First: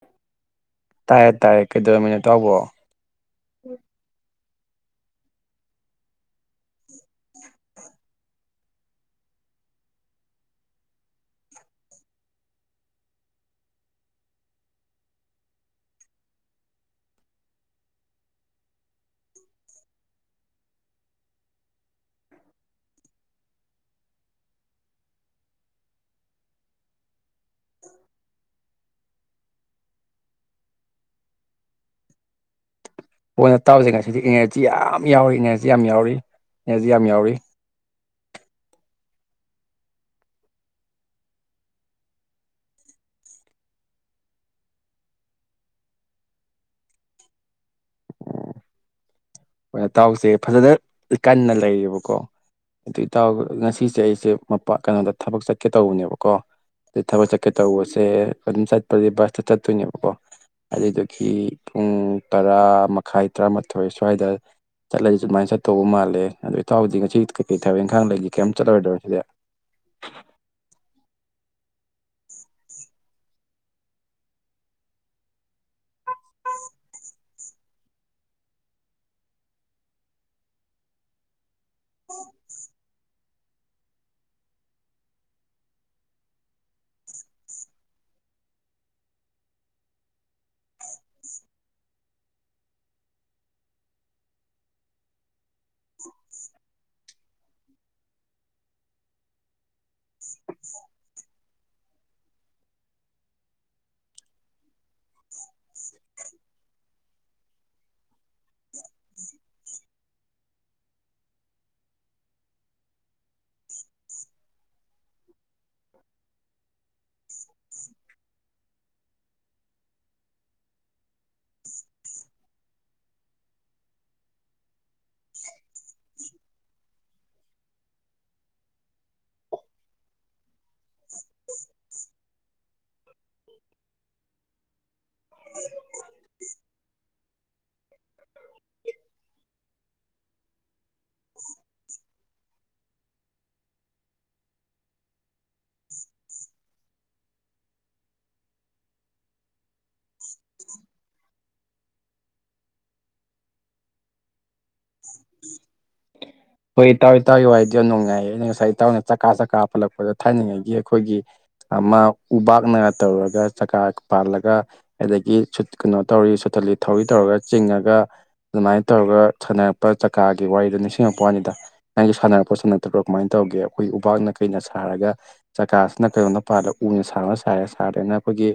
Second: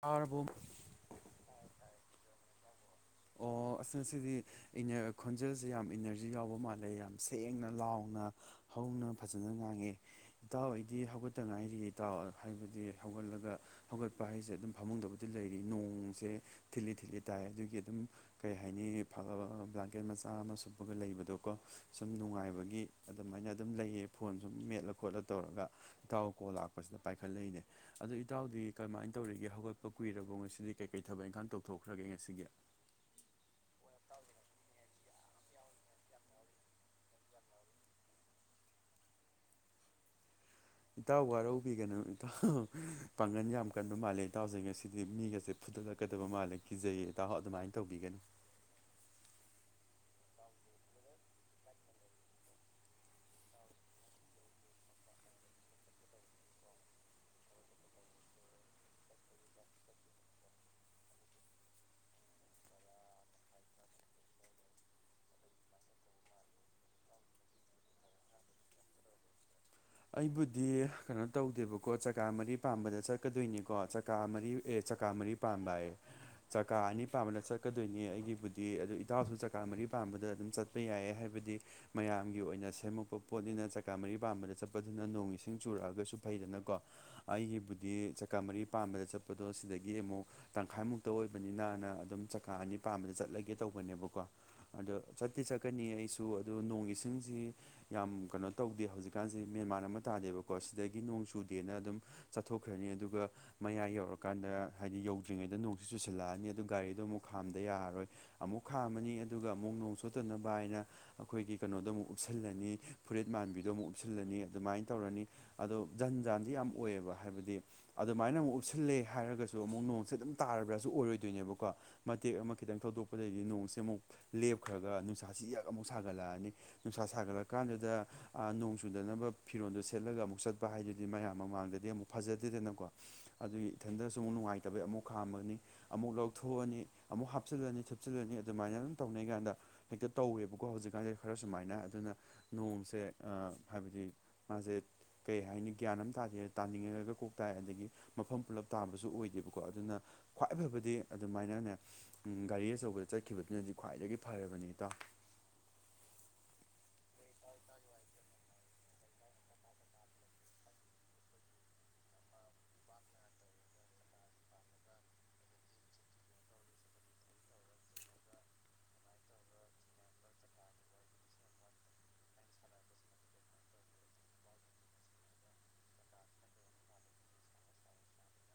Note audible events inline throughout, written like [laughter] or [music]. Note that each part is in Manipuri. ꯇꯥꯔꯕꯨ ꯇꯥꯏꯔꯦ ꯇꯥꯏꯔꯦ ꯀꯩꯗꯧꯔꯝꯃꯤꯅꯦ ꯏꯇꯥꯎꯕꯣ ꯑꯣ ꯑꯁꯤꯅ ꯑꯁꯤꯗꯤ ꯈꯣꯟꯖꯦꯜꯁꯦ ꯌꯥꯝ ꯏꯅꯔꯖꯤ ꯌꯥꯎꯕ ꯃꯥꯜꯂꯦ ꯌꯥꯝ ꯁꯦꯡꯅ ꯂꯥꯎꯅ ꯍꯧꯅ ꯐꯖꯅ ꯉꯥꯡꯉꯦ ꯏꯇꯥꯎ ꯑꯩꯗꯤ ꯍꯧꯒꯠꯇ ꯉꯥꯏꯔꯤꯔꯦ ꯏꯇꯥꯎ ꯍꯥꯏꯕꯗꯤ ꯍꯧꯒꯠꯂꯒ ꯍꯧꯒꯠꯄ ꯍꯥꯏꯁꯦ ꯑꯗꯨꯝ ꯐꯃꯨꯡꯗꯕꯨꯗꯤ ꯂꯩꯔꯤ ꯅꯣꯡꯁꯦ ꯊꯤꯠꯂꯤ ꯊꯤꯠꯂꯤ ꯇꯥꯏ ꯑꯗꯨꯒꯤ ꯑꯗꯨꯝ ꯀꯩ ꯍꯥꯏꯅꯤ ꯐꯕ ꯕ꯭ꯂꯥꯟꯀꯦꯠ ꯃꯆꯥ ꯑꯃ ꯁꯨꯞꯄꯒ ꯂꯩꯕꯗꯣꯀꯣ ꯁꯨꯝ ꯅꯨꯡꯉꯥꯏꯕꯒꯤ ꯑꯗꯨꯃꯥꯏꯅ ꯑꯗꯨꯝ ꯂꯩꯌꯦ ꯐꯣꯟ ꯁꯨꯝ ꯃꯦꯠꯂ ꯈꯣꯠꯂ ꯇꯧꯔꯒ ꯏꯇꯥꯎ ꯀꯣꯜ ꯂꯥꯛꯄꯁꯤꯗ ꯄꯥꯏꯈꯠꯂꯛꯏꯅꯦ ꯑꯗꯣ ꯏꯇꯥꯎꯗꯤ ꯀꯃꯥꯏꯅ ꯇꯧꯔꯤꯒꯦ ꯍꯧꯒꯠꯄ ꯀꯨꯏꯔꯕꯣ ꯉꯁꯤꯗꯤ ꯀꯩꯀꯩ ꯊꯕꯛ ꯏꯪꯈꯥꯡ ꯇꯧꯊꯣꯛꯈ꯭ꯔꯒꯦ ꯉꯁꯤꯒꯤ ꯐꯣꯟꯗ ꯇꯥꯎꯁ ꯉꯁꯤꯗꯤ ꯏꯅꯔꯖꯤ ꯌꯥꯝ ꯌꯥꯎꯔꯤ ꯏꯅꯔꯖꯤ ꯌꯥꯝ ꯌꯥꯎꯔꯤ ꯏꯅꯔꯖꯤ ꯌꯥꯝ ꯌꯥꯎꯔꯤ ꯏꯇꯥꯎ ꯋꯥꯔꯧꯕꯤꯒꯅꯨ ꯏꯇꯥꯎ ꯄꯥꯡꯒꯟ ꯌꯥꯝ ꯀꯟꯕ ꯃꯥꯜꯂꯦ ꯏꯇꯥꯎꯁꯦ ꯉꯁꯤꯗꯤ ꯃꯤꯒꯁꯦ ꯐꯨꯗꯠꯂꯛꯀꯗꯕ ꯃꯥꯜꯂꯦ ꯀꯤꯖꯩꯑꯦ ꯏꯇꯥꯎ ꯑꯗꯨꯃꯥꯏꯅ ꯇꯧꯕꯤꯒꯅꯨ ꯑꯩꯈꯣꯏ ꯇꯥꯎꯁꯦ ꯐꯖꯅ ꯀꯟꯅ ꯂꯩꯌꯦꯕꯀꯣ ꯑꯗꯣ ꯏꯇꯥꯎ ꯉꯁꯤꯁꯦ ꯑꯩꯁꯦ ꯃꯄꯥꯥ ꯀꯩꯅꯣꯗ ꯊꯕꯛ ꯆꯠꯀꯦ ꯇꯧꯕꯅꯦꯕꯀꯣ ꯑꯗꯩ ꯊꯕꯛ ꯆꯠꯀꯦ ꯇꯧꯕꯁꯦ ꯑꯗꯨꯝ ꯆꯠꯄꯗꯤ ꯕꯁꯇ ꯆꯠꯇꯣꯏꯅꯦꯕꯀꯣ ꯑꯗꯨꯗꯨꯏꯒꯤ ꯄꯨꯡ ꯇꯔꯥ ꯃꯈꯥꯏ ꯇꯔꯥꯃꯥꯊꯣꯏ ꯁ꯭ꯋꯥꯏꯗ ꯆꯠꯂꯁꯤꯦ ꯁꯨꯃꯥꯏꯅ ꯆꯠꯇ ꯇꯧꯕ ꯃꯥꯜꯂꯦ ꯑꯗ ꯏꯥꯎꯗꯤ ꯉꯁꯤ ꯀꯩꯀꯩ ꯊꯕꯛ ꯏꯪꯈꯥꯡ ꯂꯩꯗꯒꯤ ꯀꯩꯝ ꯆꯠꯂꯔꯣꯏꯗꯣꯏꯣ ꯁꯤꯗ ꯑꯩꯕꯨꯗꯤ ꯀꯩꯅꯣ ꯇꯧꯗꯦꯕꯀꯣ ꯆꯀꯥ ꯃꯔꯤ ꯄꯥꯝꯕꯗ ꯆꯠꯀꯗꯣꯏꯅꯤꯀꯣ ꯆꯀꯥ ꯃꯔꯤ ꯑꯦ ꯆꯀꯥ ꯃꯔꯤ [unintelligible] ꯍꯥꯏꯌꯨ ꯆꯀꯥ ꯑꯅꯤ ꯄꯥꯝꯕꯗ ꯆꯠꯀꯗꯣꯏꯅꯤ ꯑꯩꯒꯤꯕꯨꯗꯤ ꯑꯗꯨ ꯏꯇꯥꯎꯁꯨ ꯆꯀꯥ ꯃꯔꯤ ꯄꯥꯝꯕꯗ ꯑꯗꯨꯝ ꯆꯠꯄ ꯌꯥꯏ ꯍꯥꯏꯕꯗꯤ ꯃꯌꯥꯝꯒꯤ ꯑꯣꯏꯅ ꯁꯦꯝꯃꯛꯄ ꯄꯣꯠꯅꯤꯅ ꯆꯀꯥ ꯃꯔꯤ ꯄꯥꯟꯕꯗ ꯆꯠꯄ ꯑꯗꯨꯅ ꯅꯣꯡ ꯏꯁꯤꯡ ꯆꯨꯔꯛꯑꯒꯁꯨ ꯐꯩꯗꯅꯀꯣ ꯑꯩꯒꯤꯕꯨꯗꯤ ꯆꯀꯥ ꯃꯔꯤ ꯄꯥꯟꯕꯥꯗ ꯆꯠꯄꯗꯣ ꯁꯤꯗꯒꯤ ꯑꯃꯨꯛ ꯇꯪꯈꯥꯏꯃꯨꯛꯇ ꯑꯣꯏꯕꯅꯤꯅꯅ ꯑꯗꯨꯝ ꯆꯀꯥ ꯑꯅꯤ ꯄꯥꯝꯕꯗ ꯆꯠꯂꯒꯦ ꯇꯧꯕꯅꯦꯕꯀꯣ ꯑꯗꯣ ꯆꯠꯇꯤ ꯆꯠꯀꯅꯤ ꯑꯩꯁꯨ ꯑꯗꯣ ꯅꯣꯡ ꯏꯁꯤꯡꯁꯤ ꯌꯥꯝ ꯀꯩꯅꯣ ꯇꯧꯗꯦ ꯍꯧꯖꯤꯛꯀꯥꯟꯁꯤ ꯁꯤ ꯃꯦꯟꯃꯥꯟ ꯑꯃ ꯇꯥꯗꯦꯕꯀꯣ ꯁꯤꯗꯒꯤ ꯅꯣꯡ ꯆꯨꯗꯦꯅ ꯑꯗꯨꯝ ꯆꯠꯊꯣꯛꯈ꯭ꯔꯅꯤ ꯑꯗꯨꯒ ꯃꯌꯥꯏ ꯌꯧꯔꯀꯥꯟꯗ ꯍꯥꯏꯗꯤ ꯌꯧꯗ꯭ꯔꯤꯉꯩꯗ ꯅꯣꯡꯁꯨ ꯆꯨꯁꯤꯜꯂꯛꯑꯅꯤ ꯑꯗꯨ ꯒꯥꯔꯤꯗꯣ ꯑꯃꯨꯛ ꯈꯥꯝꯗ ꯌꯥꯔꯔꯣꯏ ꯑꯃꯨꯛ ꯈꯥꯝꯃꯅꯤ ꯑꯗꯨꯒ ꯑꯃꯨꯛ ꯅꯣꯡ ꯁꯣꯠꯇꯅꯕ ꯍꯥꯏꯅ ꯑꯩꯈꯣꯏꯒꯤ ꯀꯩꯅꯣꯗꯣ ꯑꯃꯨꯛ ꯎꯞꯁꯤꯜꯂꯅꯤ ꯐꯨꯔꯤꯠ ꯃꯥꯟꯕꯤꯗꯣ ꯑꯃꯨꯛ ꯍꯥꯨꯞꯁꯤꯜꯂꯅꯤ ꯑꯗꯨꯃꯥꯏꯅ ꯇꯧꯔꯅꯤ ꯑꯗꯣ ꯖꯟ ꯖꯥꯟꯗꯤ ꯌꯥꯝ ꯑꯣꯏꯌꯦꯕ ꯍꯥꯏꯕꯗꯤ ꯑꯗꯨꯃꯥꯏꯅ ꯑꯃꯨꯛ ꯎꯞꯁꯤꯜꯂꯦ ꯍꯥꯏꯔꯒꯁꯨ ꯑꯃꯨꯛ ꯅꯣꯡꯁꯦ ꯑꯗꯨꯝ ꯇꯥꯔꯕ꯭ꯔꯥꯁꯨ ꯑꯣꯏꯔꯣꯏꯗꯣꯏꯅꯦꯕꯀꯣ꯫ ꯃꯇꯦꯛ ꯑꯃ ꯈꯤꯇꯪ ꯊꯧꯗꯣꯛꯄꯗꯒꯤꯩꯗꯤ ꯅꯣꯡꯁꯦ ꯑꯃꯨꯛ ꯂꯦꯞꯈ꯭ꯔꯒ ꯅꯨꯡꯁꯥꯁꯤ ꯌꯛ ꯑꯃꯨꯛ ꯁꯥꯒꯠꯂꯛꯑꯅꯤ ꯅꯨꯡꯁꯥ ꯁꯥꯒꯠꯂꯀꯥꯟꯗꯨꯗ꯫ ꯆꯨꯗꯅꯕ ꯐꯤꯔꯣꯟꯗꯣ ꯁꯦꯠꯂꯒ ꯑꯃꯨꯛ ꯆꯠꯄ ꯍꯥꯏꯗꯨꯗꯤ ꯃꯌꯥꯝ ꯃꯃꯥꯡꯗꯗꯤ ꯑꯃꯨꯛ ꯐꯖꯗꯦꯗꯅꯀꯣ ꯑꯗꯨꯒꯤ ꯏꯊꯦꯟꯗꯔꯁꯨ ꯑꯃꯨꯛ ꯅꯨꯡꯉꯥꯏꯇꯕꯩ ꯑꯃꯨꯛ ꯈꯥꯝꯃꯒꯅꯤ ꯑꯃꯨꯛ ꯂꯧꯊꯣꯛꯑꯅꯤ ꯑꯃꯨꯛ ꯍꯥꯞꯆꯤꯜꯂꯅꯤ ꯊꯨꯞꯆꯤꯜꯂꯅꯤ ꯑꯗꯨꯃꯥꯏꯅ ꯑꯗꯨꯝ ꯇꯧꯅꯩ ꯀꯥꯟꯗ ꯍꯦꯛꯇ ꯇꯧꯋꯦꯕꯀꯣ ꯍꯧꯖꯤꯛꯀꯥꯟꯁꯦ ꯈꯔ ꯁꯨꯃꯥꯏꯅ ꯑꯗꯨꯅ ꯅꯣꯡꯁꯦ ꯍꯥꯏꯕꯗꯤ ꯃꯥꯁꯦ ꯀꯩ ꯍꯥꯏꯅꯤ ꯒ꯭ꯌꯥꯟ ꯑꯃ ꯇꯥꯗꯦ ꯇꯥꯅꯤꯡꯉꯒ ꯀꯣꯛ ꯇꯥꯏ ꯑꯗꯒꯤ ꯃꯐꯝ ꯄꯨꯜꯂꯞ ꯇꯥꯕꯁꯨ ꯑꯣꯏꯗꯦꯕꯀꯣ ꯑꯗꯨꯅ ꯈ꯭ꯋꯥꯏ ꯐꯕꯗꯤ ꯑꯗꯨꯃꯥꯏꯅꯅꯦ ꯎꯝ ꯒꯥꯔꯤ ꯑꯆꯧꯕꯗ ꯆꯠꯈꯤꯕꯗꯨꯅꯗꯤ ꯈ꯭ꯋꯥꯏꯗꯒꯤ ꯐꯔꯕꯅꯤ ꯏꯇꯥꯎ [inaudible] ꯍꯣꯏ ꯇꯥꯎꯋꯏ ꯇꯧꯋꯏꯗꯤ ꯌꯥꯝ ꯅꯨꯡꯉꯥꯏꯌꯦ ꯑꯩꯅ ꯉꯁꯥꯏ ꯇꯧꯅ ꯆꯀꯥ ꯆꯀꯥ ꯄꯨꯜꯂꯛꯄꯗ ꯊꯥꯅꯉꯩꯒꯤ ꯑꯩꯈꯣꯏꯒꯤ ꯑꯃ ꯎꯕꯥꯛꯅꯒ ꯇꯧꯔꯒ ꯆꯀꯥ ꯄꯥꯜꯂꯒ ꯑꯗꯒꯤ ꯁꯨꯠ ꯀꯩꯅꯣ ꯇꯧꯔꯤ ꯁꯨꯇꯂꯤ ꯊꯧꯔꯤ ꯇꯧꯔꯒ ꯆꯤꯡꯉꯒ꯫ ꯑꯗꯨꯃꯥꯏꯅ ꯇꯧꯔꯒ ꯁꯥꯟꯅꯔꯛꯄ ꯆꯀꯥꯒꯤ ꯋꯥꯔꯤꯗ ꯅꯤꯡꯁꯤꯡꯉꯛꯄ ꯃꯄꯅꯤꯗ ꯅꯪꯁꯨ ꯁꯥꯟꯅꯔꯛꯄꯣꯠ ꯁꯥꯟꯅꯗ꯭ꯔꯕ꯭ꯔꯥ ꯀꯃꯥꯏꯅ ꯇꯧꯒꯦ ꯑꯩꯈꯣꯏ ꯎꯄꯥꯛꯥꯛꯅ ꯀꯩꯅ ꯁꯥꯔꯒ ꯆꯀꯥꯁꯤꯅ ꯀꯩꯅꯣꯅ ꯄꯥꯗ ꯎꯅ ꯁꯥꯔ ꯁꯥꯥꯏꯔꯦ ꯁꯥꯗꯔꯒꯅ ꯑꯩꯈꯣꯏꯒꯤ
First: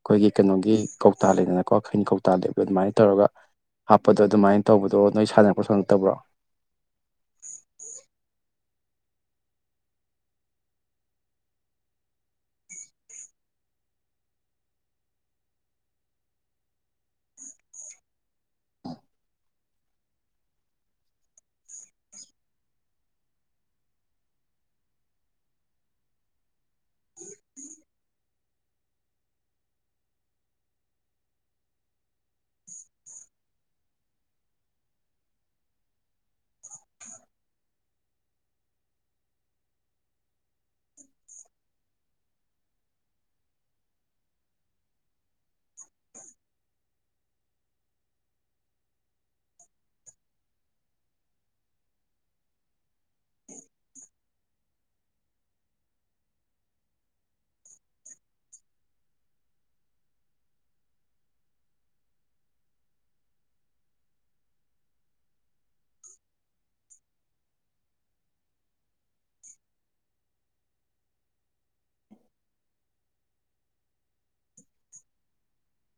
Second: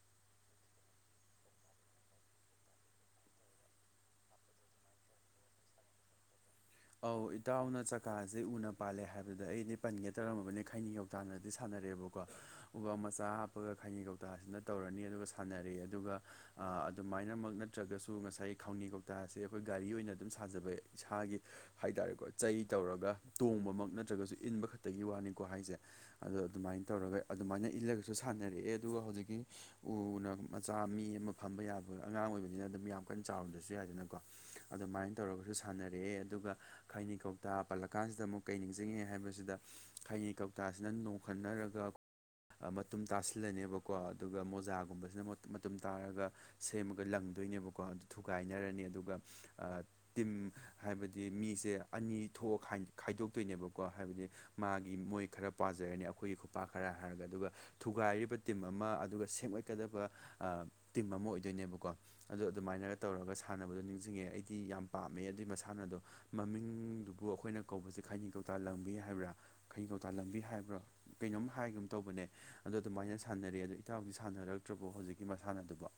ꯑꯩꯈꯣꯏꯒꯤ ꯀꯩꯅꯣꯒꯤ ꯀꯧꯇꯥ ꯂꯩꯗꯅꯀꯣ ꯈꯩꯅꯤ ꯀꯧꯇꯥ ꯂꯩꯕ ꯑꯗꯨꯃꯥꯏꯅ ꯇꯧꯔꯒ꯫ ꯍꯥꯞꯄꯗꯣ ꯑꯗꯨꯃꯥꯏꯅ ꯇꯧꯕꯗꯣ ꯅꯣꯏ ꯁꯥꯟꯅꯔꯛꯄ ꯁꯣꯟꯉꯛꯇꯕ꯭ꯔꯣ ꯑꯧ ꯏꯇꯥꯎꯅ ꯆꯀꯥꯁꯦ ꯎꯅ ꯄꯥꯜꯂꯦ ꯍꯥꯏꯕꯗ ꯑꯩꯅꯦ ꯄꯟꯒꯦ ꯇꯧꯔꯝꯃꯕꯅꯦ ꯈꯥꯏꯅꯤ ꯇꯥꯟꯅꯗꯤ ꯁꯥꯟꯅꯔꯦꯕꯀꯣ ꯎꯕ ꯃꯆꯥ ꯍꯥꯞꯄꯒ ꯈꯥꯏꯅꯤ ꯀꯧꯇꯥꯁꯤꯅ ꯇꯧꯔꯅꯤ ꯑꯗꯨꯒ ꯁꯥꯟꯅꯔꯦ ꯑꯗꯨꯒ꯫ ꯑꯗꯨꯃꯥꯏꯅꯃꯛ ꯅꯠꯇ꯭ꯔꯒꯁꯨ ꯉꯁꯥꯏ ꯈꯥꯎꯅꯤ ꯀꯧꯇꯥꯥꯁꯦ ꯑꯩꯈꯣꯏ ꯒꯥꯔꯤ ꯑꯣꯏꯅ ꯑꯗꯨꯝ ꯁꯥꯖꯕ ꯏꯁꯥꯒꯤ ꯍꯥꯏ ꯇꯔꯦꯀꯣ ꯆꯩ ꯇꯧꯔꯒ ꯇꯣꯡꯕꯃꯛ ꯅꯠꯇ꯭ꯔꯒꯁꯨ ꯏꯟꯕ ꯈꯛꯇꯒꯤ ꯋꯥꯅꯤꯀꯣ ꯍꯥꯏꯁꯦ ꯑꯗꯣ ꯑꯗꯨꯃꯥꯏꯅ ꯇꯧꯔꯒ ꯑꯗꯨꯃꯥꯏꯅ ꯏꯜꯂꯒꯁꯨ ꯁꯥꯟꯅꯔꯛꯑꯦ ꯑꯗꯨꯒ ꯍꯧꯖꯤꯛꯀꯤ ꯎꯅ ꯃꯆꯥ ꯃꯤ ꯑꯃ ꯐꯝꯕ ꯌꯥꯕ ꯑꯉꯥꯡ ꯑꯣꯏꯕꯅꯤꯅ ꯑꯗꯨꯝ ꯌꯥꯝ ꯀꯟꯅ ꯆꯥꯎꯔꯝꯗ꯭ꯔꯁꯨ ꯌꯥꯏꯗꯅꯀꯣ ꯑꯗꯨꯃꯥꯏꯅ ꯇꯧꯔꯒꯁꯨ ꯁꯥꯟꯅꯔꯛꯑꯦ ꯑꯗꯨꯒ ꯈꯥꯏꯅꯤ ꯀꯧꯇꯥ ꯄꯜꯂ ꯀꯥꯟꯁꯤꯗ ꯑꯃꯨꯛ ꯀꯩ ꯅꯤꯡꯁꯤꯡꯉꯦ ꯍꯥꯏꯕꯁꯤꯗ ꯈꯥꯏꯅꯤ ꯀꯧꯇꯥꯁꯤꯅ ꯅꯣꯡꯈꯟꯅꯔꯒ ꯃꯇꯨꯝ ꯇꯥꯁꯤꯜꯂꯅꯦꯕꯀꯣ ꯑꯗꯨꯒ ꯃꯣꯖꯥꯒꯨꯝꯕꯁꯤꯅ ꯃꯇꯨꯝ ꯇꯥꯔꯒ ꯁꯦꯝꯃꯒ ꯂꯪꯗꯣꯏꯅꯦꯕꯀꯣ ꯑꯗꯨ ꯊꯨꯒꯥꯏꯅꯔꯅꯤ ꯑꯗꯨꯒ ꯇꯤꯝ ꯍꯥꯏꯕꯗꯤ ꯍꯥꯏꯗꯤ ꯃꯤꯁꯦ ꯑꯅꯤ ꯊꯣꯛꯑ ꯈꯥꯏ ꯈꯥꯏꯗꯣꯛꯇꯣꯏꯅꯦꯕꯀꯣ ꯍꯥꯏꯕꯗꯤ ꯃꯥꯒꯤ ꯃꯣꯏ ꯈꯔ ꯄꯥꯖꯔꯅꯤ ꯑꯩꯈꯣꯏꯒꯤ ꯈꯨꯄꯥꯛ ꯈꯔ ꯍꯥꯏꯔꯒ ꯑꯗꯨꯒ ꯊꯨꯒꯥꯏꯔꯤꯕ ꯇꯤꯝ ꯑꯃ ꯑꯗꯨꯒ ꯁꯦꯝꯒꯠꯀꯗꯕ ꯑ ꯇꯤꯝ ꯑꯃ ꯑꯣꯏꯗꯣꯏꯅꯦꯕꯀꯣ ꯑꯗꯣ ꯑꯗꯨꯃꯥꯏꯅꯒ ꯇꯧꯔꯒ ꯁꯥꯟꯅꯕꯗꯣ ꯅꯤꯡꯁꯤꯡꯉꯦ ꯑꯩꯗꯤ ꯌꯥꯝ ꯄꯥꯝꯃꯦ ꯑꯗꯨꯏ ꯃꯁꯥꯟꯅꯗꯣ ꯃꯃꯤꯡꯗꯨꯕꯨ ꯑꯩꯈꯣꯏꯅ ꯀꯧꯕꯁꯦ ꯈꯩꯅꯤ ꯀꯧꯇꯥ ꯂꯪꯕꯤ ꯍꯥꯏꯕ꯭ꯔꯥ ꯈꯥꯏꯅꯤ ꯀꯧꯇꯥ ꯂꯪꯕꯤ ꯍꯥꯏꯕ꯭ꯔꯥ ꯀꯩꯅꯣꯝ ꯍꯥꯏꯒꯤꯒꯨꯝ ꯇꯧꯕꯅꯦ ꯑꯗꯣ ꯑꯗꯨꯃꯥꯏꯅ ꯁꯥꯟꯅꯔꯦ ꯑꯗꯣ ꯏꯇꯥꯎꯍꯥꯎꯗꯤ ꯁꯥꯟꯅꯔꯛꯇ꯭ꯔꯕꯣ ꯍꯧꯖꯤꯛꯀꯤ ꯃꯁꯥꯟꯅ ꯑꯗꯨꯕ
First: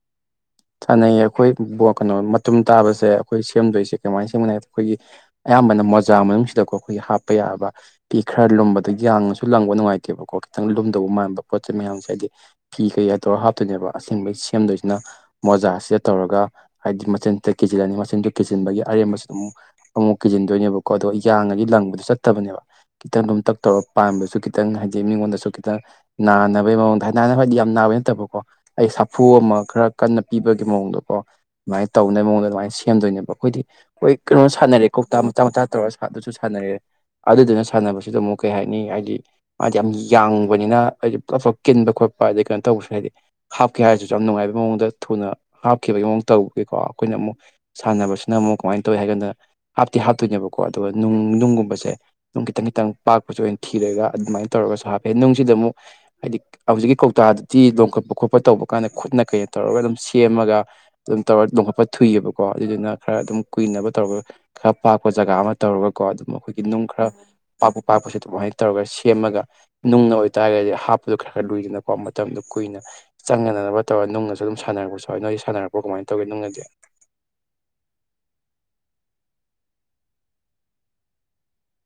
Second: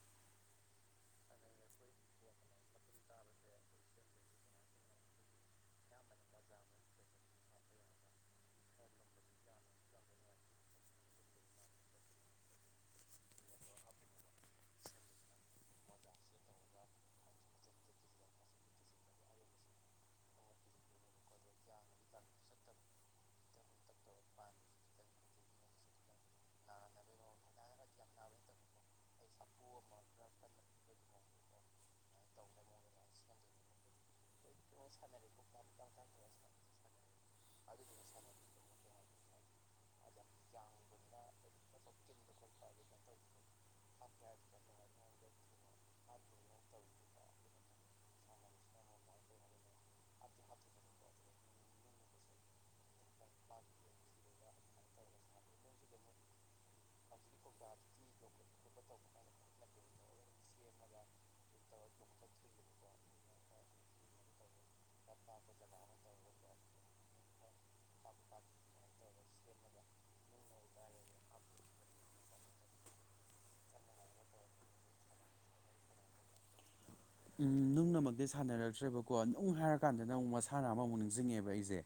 ꯁꯥꯟꯅꯩꯌꯦ ꯑꯩꯈꯣꯏ ꯕꯣ ꯀꯩꯅꯣ ꯃꯇꯨꯝ ꯇꯥꯕꯁꯦ ꯑꯩꯈꯣꯏ ꯁꯦꯝꯗꯣꯏꯁꯦ ꯀꯃꯥꯏꯅ ꯁꯦꯝꯒꯅꯤ ꯍꯥꯏꯗ ꯑꯩꯈꯣꯏꯒꯤ ꯑꯌꯥꯝꯕꯅ ꯃꯣꯖꯥ ꯃꯅꯨꯡꯁꯤꯗꯀꯣ ꯑꯩꯈꯣꯏꯒꯤ ꯍꯥꯞꯄ ꯌꯥꯕ ꯄꯤ ꯈꯔ ꯂꯨꯝꯕꯗꯣ ꯌꯥꯡꯉꯁꯨ ꯂꯪꯕ ꯅꯨꯡꯉꯥꯏꯇꯦꯕꯀꯣ ꯈꯤꯇꯪ ꯂꯨꯝꯗꯧꯕ ꯃꯥꯟꯕ ꯄꯣꯠ ꯆꯩ ꯃꯌꯥꯝꯁꯦ ꯍꯥꯏꯗꯤ ꯐꯤ ꯀꯩꯌꯥ ꯇꯧꯔꯒ ꯍꯥꯞꯇꯣꯏꯅꯦꯕ ꯑꯁꯤꯟꯕꯩ ꯁꯦꯝꯗꯣꯏꯁꯤꯅ ꯃꯣꯖꯥꯁꯦ ꯇꯧꯔꯒ ꯍꯥꯏꯗꯤ ꯃꯆꯤꯟ ꯇꯦꯛ ꯀꯤꯖꯤꯜꯂꯅꯤ ꯃꯆꯤꯟꯗꯣ ꯀꯤꯖꯤꯟꯕꯒꯤ ꯑꯔꯦꯝꯕꯁꯤꯗ ꯑꯃꯨꯛ ꯑꯃꯨꯛ ꯀꯤꯖꯤꯟꯗꯣꯏꯅꯦꯕꯀꯣ ꯑꯗꯣ ꯌꯥꯡꯉꯒꯤ ꯂꯪꯕꯗꯣ ꯆꯠꯇꯕꯅꯦꯕ ꯈꯤꯇꯪ ꯔꯨꯝ ꯇꯛ ꯇꯧꯔꯒ ꯄꯥꯝꯕꯁꯨ ꯈꯤꯇꯪ ꯍꯥꯏꯗꯤ ꯃꯤꯉꯣꯟꯗꯁꯨ ꯈꯤꯇꯪ ꯅꯥꯟꯅꯕꯒꯤ ꯃꯑꯣꯡꯗ ꯍꯥꯏꯗꯤ ꯌꯥꯝ ꯅꯥꯕꯩ ꯅꯠꯇꯕꯀꯣ ꯑꯩ ꯁꯥꯐꯨ ꯑꯃ ꯈꯔ ꯀꯟꯅ ꯄꯤꯕꯒꯤ ꯃꯑꯣꯡ ꯍꯣꯡꯗꯣꯛꯀꯣ ꯑꯗꯨꯃꯥꯏꯅ ꯇꯧꯅꯕ ꯃꯉꯣꯟꯗ ꯑꯗꯨꯃꯥꯏꯅ ꯁꯦꯝꯗꯣꯏꯅꯦꯕ ꯑꯩꯈꯣꯏꯗꯤ ꯑꯩꯈꯣꯏ ꯀꯩꯅꯣ ꯁꯥꯟꯅꯔꯛꯑꯦ ꯀꯧꯇꯥ ꯃꯆꯥ ꯃꯆꯥ ꯇꯧꯔ ꯁꯥꯟ ꯑꯗꯨꯁꯨ ꯁꯥꯟꯅꯔꯛꯑꯦ ꯑꯗꯨꯗꯨꯅ ꯁꯥꯟꯅꯕꯁꯤꯗ ꯑꯃꯨꯛ ꯀꯩ ꯍꯥꯏꯅꯤ ꯍꯥꯏꯗꯤ ꯃꯥꯗꯤ ꯌꯥꯝ ꯌꯥꯡꯕꯅꯤꯅ ꯍꯥꯏꯗꯤ ꯄꯨꯂꯞ ꯄꯨꯂꯞ ꯀꯤꯟꯕ ꯈꯣꯠꯄ ꯑꯗꯨꯗꯩ ꯀꯩꯅꯣ ꯇꯧꯕꯁꯨ ꯍꯥꯏꯗꯤ ꯍꯥꯞꯀꯦ ꯍꯥꯏꯔꯁꯨ ꯌꯥꯝ ꯅꯨꯡꯉꯥꯏꯕꯒꯤ ꯃꯑꯣꯡꯗ ꯊꯨꯅ ꯍꯥꯞꯈꯤꯕꯒꯤ ꯃꯑꯣꯡ ꯇꯧꯒꯦꯀꯣ ꯑꯩꯈꯣꯏꯅ ꯑꯃꯨꯛ ꯁꯥꯟꯅꯕꯁꯤꯅ ꯑꯃꯨꯛ ꯀꯃꯥꯏꯅ ꯇꯧꯋꯤ ꯍꯥꯏꯀꯥꯟꯗ ꯍꯥꯞꯇꯤ ꯍꯥꯞꯇꯣꯏꯅꯦꯕꯀꯣ ꯑꯗꯨꯒ ꯅꯨꯡ ꯅꯨꯡꯒꯨꯝꯕꯁꯦ ꯅꯨꯡ ꯈꯤꯇꯪ ꯈꯤꯇꯪ ꯄꯥꯛꯄꯁꯦ ꯑꯣꯏꯅ ꯊꯤꯔꯒ ꯑꯗꯨꯃꯥꯏꯅ ꯇꯧꯔꯒꯁꯨ ꯍꯥꯞꯄꯦ ꯅꯨꯡꯁꯤꯗ ꯑꯃꯨꯛ ꯍꯥꯏꯗꯤ ꯍꯧꯖꯤꯛꯀꯤ ꯀꯧꯇꯥꯗꯨꯗꯤ ꯂꯣꯝꯈꯠꯄ ꯈꯣꯠꯄ ꯇꯧꯕꯀꯥꯟꯗ ꯈꯨꯠꯅ ꯀꯩꯅꯣ ꯇꯧꯔꯒ ꯑꯗꯨꯝ ꯁꯦꯝꯃꯒ ꯑꯗꯨꯝ ꯇꯧꯔ ꯂꯣꯡꯈꯠꯄ ꯊꯨꯏꯌꯦꯕꯀꯣ ꯑꯗꯨꯗꯨꯅ ꯈꯔ ꯑꯗꯨꯝ ꯀꯨꯏꯅꯕ ꯇꯧꯔꯒ ꯈꯔ ꯄꯥꯛꯄ ꯖꯒꯥ ꯑꯃ ꯇꯧꯔꯒꯀꯣ ꯑꯗꯨꯝ ꯑꯩꯈꯣꯏꯒꯤ ꯅꯨꯡ ꯈꯔ ꯄꯥꯛꯄ ꯄꯥꯛꯄꯁꯦ ꯑꯗꯨꯃꯥꯏ ꯇꯧꯔꯒ ꯁꯦꯝꯃꯒ ꯅꯨꯡꯅ ꯑꯣꯏꯇꯥꯔꯒꯗꯤ ꯍꯥꯞꯄꯗꯨ ꯈꯔ ꯂꯨꯏꯗꯅꯀꯣ ꯃꯇꯝꯗꯣ ꯀꯨꯏꯅ ꯆꯪꯅꯗꯅꯕ ꯇꯧꯔꯒ ꯅꯨꯡꯅꯁꯨ ꯑꯗꯨꯝ ꯁꯥꯟꯅꯔꯄꯁꯨ ꯌꯥꯎꯏ ꯅꯣꯏꯗꯤ ꯁꯅꯔꯛꯄꯣꯔ ꯀꯃꯥꯏꯅ ꯇꯧꯒꯦ ꯅꯨꯡꯅꯗꯤ ꯎꯝ ꯅꯨꯡꯅꯃꯛꯇꯤ ꯁꯥꯟꯅꯔꯛꯇ꯭ꯔꯦꯕꯀꯣ ꯅꯨꯡ ꯍꯥꯏꯔ ꯀꯥꯟꯗꯅ ꯑꯃꯨꯛ ꯃꯁꯥꯟꯅ ꯑꯃꯃꯨꯛ ꯅꯤꯡꯖꯤꯡꯉꯛꯑꯦꯕ ꯑꯩꯁꯦ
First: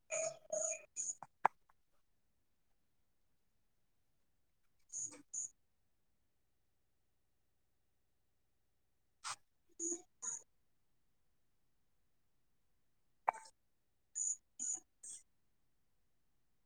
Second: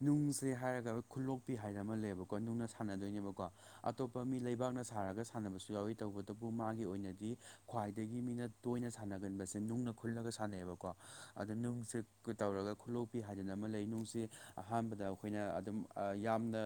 ꯅꯨꯡꯁꯦ ꯍꯥꯏꯔꯒ ꯈꯨꯠꯂꯣꯛꯄꯤ ꯍꯥꯏꯅ ꯑꯃ ꯂꯩꯌꯦꯕꯀꯣ ꯅꯨꯡꯅ ꯁꯥꯟꯅꯗꯣꯏꯅꯦꯕꯀꯣ ꯑꯇꯣꯞꯄ ꯃꯤ ꯂꯩꯕꯥꯛꯅ ꯁꯥꯔꯒ ꯁꯥꯟꯅꯕꯁꯨ ꯌꯥꯎꯋꯤ ꯇꯧꯕꯇꯕꯨ ꯃꯥꯒꯤ ꯑꯣꯏꯅꯗꯤ ꯈ꯭ꯋꯥꯏꯗꯒꯤ ꯃꯤꯅ ꯇꯣꯏꯅ ꯁꯥꯟꯅꯒꯟꯕꯁꯦ ꯅꯨꯡꯅ ꯈꯨꯜꯂꯒ ꯁꯥꯟꯅꯩꯑꯕꯀꯣ ꯑꯗ ꯅꯨꯡꯁꯦ ꯇꯧꯔꯒ ꯈꯨꯂꯣꯛꯄꯤ ꯍꯥꯏꯗꯅ ꯑꯃ ꯂꯩ ꯅꯨꯡꯁꯦ ꯑꯍꯥꯟꯕꯗ ꯑꯩꯈꯣꯏꯅ ꯑꯗꯨꯝ ꯌꯥꯝꯅ